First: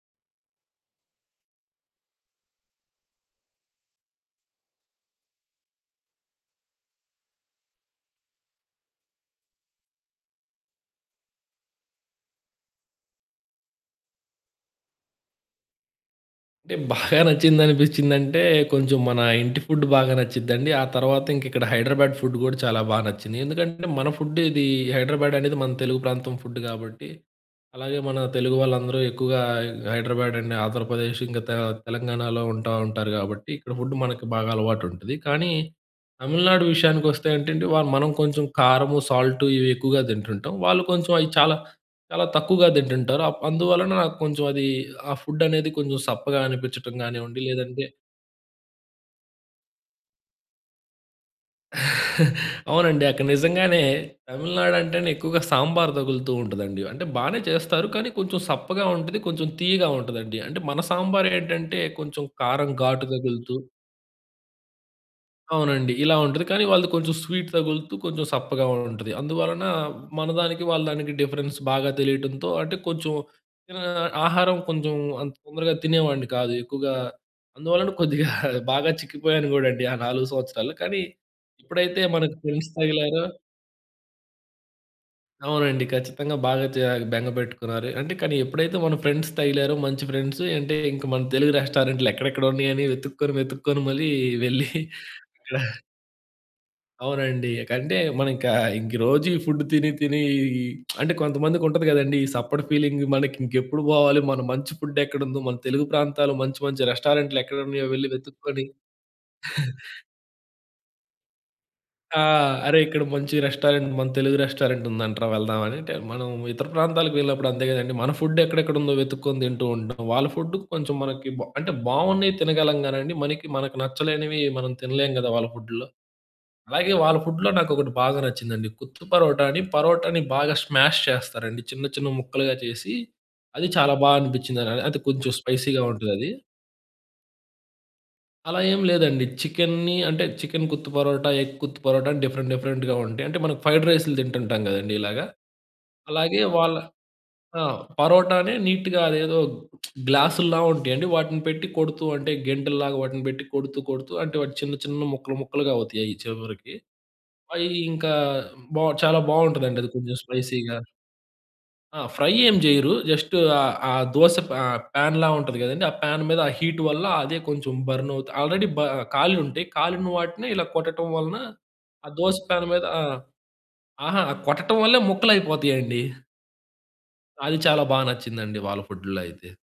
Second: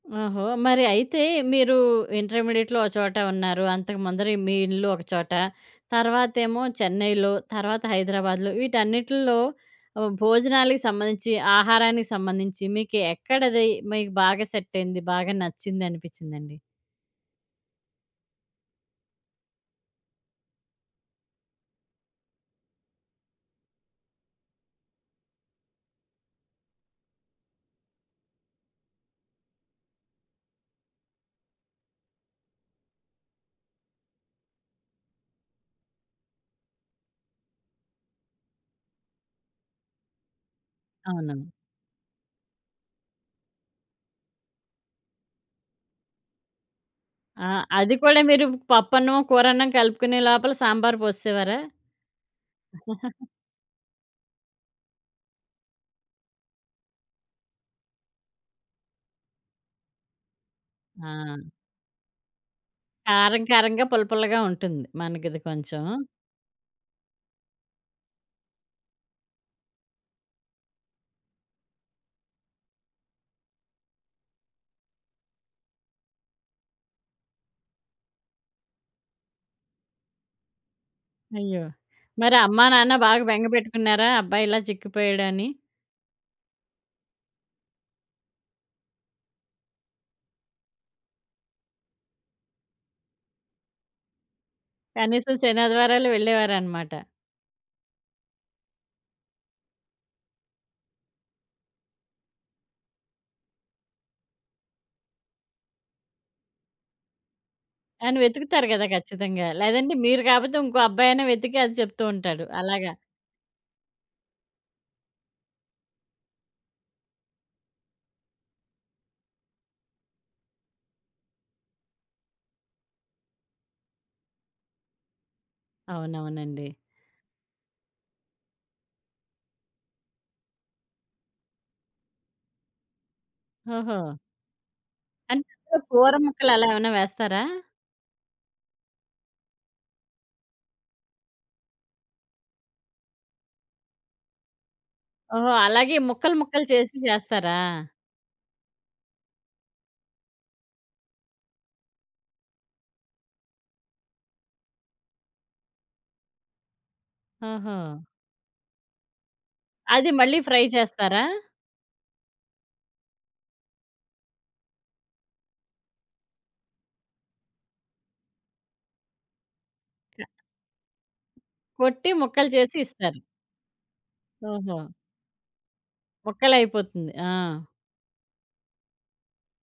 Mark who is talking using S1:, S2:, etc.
S1: ఓహో! మరి అయితే మీరు ఇంటర్మీడియేట్‌లో ఒక చోట ఉన్నారు. అంతకుముందర మీ ఇల్లు ఒక చోట, తర్వాతేమో 'చెన్నైలో', తర్వాత 'హైదరాబాద్‌లో' వీటన్నిటిల్లో ఆహ్, భోజనాలకి సంబంధించి, ఆహారానికి సంబంధించి మీకు ఎక్కడది, మీకు బాగా సెటైంది? బాగా నచ్చిందనిపించిందండి?
S2: అంటే బాగా నచ్చిందనిపిచ్చిందంటే కొంచెం మన ఇంటి ఫుడ్ బాగా నచ్చిద్దండి. ఆ తర్వాత ఇంకిక్కడ 'హైడ్రాబ్యాడ్' ఫుడ్ గూడా చాలా బాగా నచ్చింది. ఎందుకంటే మన ఫుడ్ ఇది 'హైడ్రాబ్యాడ్' అనేది మన తెలుగు ప్రాంతం ఫుడ్ గాబట్టి, అలాగే మన తెలుగు వాళ్ళందరూ ఎక్కువగా 'హైడ్రాబ్యాడ్ అండ్ ఆంధ్రప్రదేశ్' ఇంకా 'తె తెలంగాణాలో' ఉంటా ఉంటారు గాబట్టి ఇక్కడ ఫుడు మనకి బాగా అలవాటుంటది. కానీ 'తమిళనాడు' విషయానికొస్తే అంటే అండి వాళ్ళు మనం కొంచెం కారము, సాల్టు, ఇవి ఎక్కువగా తింటుంటాం. వాళ్ళు కొంచెం అయి
S1: అవును.
S2: చాలా చాలా తక్కువగా తింటుంటారు. అప్ అందువలన నాకు కొంచెం అది ఆ ఫుడ్ అనేది కొంచెం సప్పగా అనిపిచ్చటం గానివ్వండి
S1: ఆ!
S2: లేదంటే
S1: అది కూడా మీరు పప్పన్నం, కూరన్నం కలుపుకునే లోపల సాంబార్ పోసేసేవారా?
S2: అవునండి. అక్కడ నిజంగానే 'తమిళనాడు' అంటేనే ఎక్కువగా సాంబార్ తగులుతూ ఉంటదండి. అంటే బానే చేస్తారు. కానీ కొంచెం సప్పగా ఉంటది, కొంచెం తియ్యగా ఉంటదండి అంటే మన
S1: ఆ!
S2: సాంబారేంటంటే కొంచెం కారం, ఘాటు
S1: కారం
S2: తగులుతూ
S1: కారంగా, పుల్లపుల్లగా ఉంటుంది. మనకిది కొంచెం.
S2: అవునండి ఇలా ఉంటది. కానీ వాళ్ళది కొంచెం స్వీట్ తగులుతూ, కొంచెం సప్పగా కూడా ఉంటది. అందువలన మన దానికి, వాళ్ళ దానికి డిఫరెన్స్ బాగా తెలియటంతో అంటే కొంచెం ఆహ్, ఇక్కడ ఆహారం కొంచెం అంత తొందరగా తినేవాడిని కాదు ఎక్కువగా. అందువలన కొద్దిగా బాగా చిక్కిపోయాను గూడాండి ఆ 4 సంవత్సరాలు. కానీ
S1: అయ్యో!
S2: ఎప్పుడైతే
S1: మరి
S2: మనకు
S1: అమ్మా‌,
S2: ఫ్రెండ్స్
S1: నాన్న బాగా
S2: తగిలారో
S1: బెంగ పెట్టుకున్నారా అబ్బాయిలా చిక్కిపోయాడని?
S2: అవునండి. ఖచ్చితంగా బాగా జా బెంగపెట్టుకున్నారు. అంటే కానీ ఎప్పుడైతే మన ఫ్రెండ్స్ తగిలారో మంచి ఫ్రెండ్సు, అంటే ఇంక మన తెలుగు రెస్టారెంట్లు ఎక్కడెక్కడ ఉన్నయని వెతుక్కొని, వెతుక్కొని మరీ వెళ్లి
S1: కనీసం
S2: అక్కడ
S1: శని, ఆదివారాలు వెళ్ళేవారనమాట.
S2: అవునండి. ఇకంటే మనం ఇక ఇంకీ రోజు ఈ ఫుడ్ తిని తిని అంటే కొంతమందికి ఉంటది గదండీ! "ఈ సప్ప‌టి ఫీలింగు మనకి ఇంకెప్పుడు పోవాలి? మన మంచి ఫుడేక్కడుందో? మన తెలుగు ప్రాంతాలు మంచి మంచి రెస్టారెంట్లు ఎక్కడున్నాయో వెళ్లి
S1: కాని
S2: వెతుక్కొని"
S1: వెతుకుతారు గదా! ఖచ్చితంగా! లేదంటే మీరు కాకపోతే ఇంకో అబ్బాయి అయిన వెతికి అది చెప్తూ
S2: ఆ!
S1: ఉంటాడు
S2: "అరే!
S1: అలాగా.
S2: ఇక్కడ మంచి రెస్టారెంట్ మన తెలుగు రెస్టారెంట్ ఉందంటరా వెళ్దాం" అనంటే, మనం ఇతర ప్రాంతాలకు వెళ్ళినప్పుడు అంతే గదండీ! మన ఫుడేక్కడెక్కడ ఉందో వెతుక్కొని తింటూ ఉంటాం. వాళ్ళ ఫుడ్డు కొంచెం మనకి బా అంటే బావున్నయి తినగలం గానండి. మనకి మనకు నచ్చలేనివి మనం తినలేం కదా! వాళ్ళ ఫుడ్డు‌ల్లో.
S1: అవునవునండి.
S2: అలాగే వాళ్ళ ఫుడ్లో నాకు ఒకటి బాగా నచ్చిందండి కుత్తు పరోటా అని పరోటాని బాగా స్మాష్ చేస్తారండి. చిన్న చిన్న ముక్కలుగా చేసి అది చాలా బా
S1: ఓహో!
S2: అనిపిచ్చింది. అ అది కొంచెం
S1: అందుట్లో
S2: స్పైసీగా
S1: కూర
S2: ఉంటదది.
S1: ముక్కలు అలా ఏమన్నా వేస్తారా?
S2: అలా ఏం లేదండి. చికెన్‌ని అంటే 'చికెన్ కుత్తు పరోటా, ఎగ్ కుత్తు పరోటా,' అని డిఫరెంట్ డిఫరెంట్‌గా ఉంటయి. అంటే మనం ఫ్రైడ్ రైస్లు తింటుంటాం గదండీ ఇలాగ.
S1: ఓహో! అలాగే ముక్కలు,
S2: అలాగే
S1: ముక్కలు
S2: వాళ్ళ
S1: చేసి చేస్తారా?
S2: ఆ! పరోటానే నీట్‌గా అదేదో గ్లాసుల్లా ఉంటయండి వాటిని పెట్టి కొడుతూ అంటే గెంటేల్లాగా వాటిని పెట్టి కొడుతూ కొడుతూ అంటే వాటి చిన్న చిన్న ముక్కలు ముక్కలుగా అవుతయి అయి చివ్వరికి. అయి
S1: ఓహొ!
S2: ఇంకా బావు చాలా బావుంటదండి అది
S1: అది
S2: కొంచెం
S1: మళ్ళీ ఫ్రై
S2: స్పైసీగా.
S1: చేస్తారా?
S2: ఆ! ఫ్రై ఏం జెయ్యరు. జస్టు ఆ ఆ దోశ ఫ్ ఆ! ప్యాన్‌లా ఉంటది కదండీ, ఆ ప్యాన్ మీద ఆ హీట్ వల్ల అదే కొంచెం బర్నువుతు ఆల్రెడీ బ కాలుంటయి. కాలిన
S1: క
S2: వాటిని ఇలా కొట్టటం వలన
S1: కొట్టి
S2: ఆ దోశ
S1: ముక్కలు
S2: ప్యాన్
S1: చేసి
S2: మీద ఆ!
S1: ఇస్తారు.
S2: ఆహా! కొట్టటం
S1: ఓహొ!
S2: వల్లే ముక్కలయిపోతయండి.
S1: ముక్కలైపోతుంది.
S2: అది
S1: ఆ!
S2: చాలా బా నచ్చిందండి వాళ్ళ ఫుడ్డు‌లో అయితే.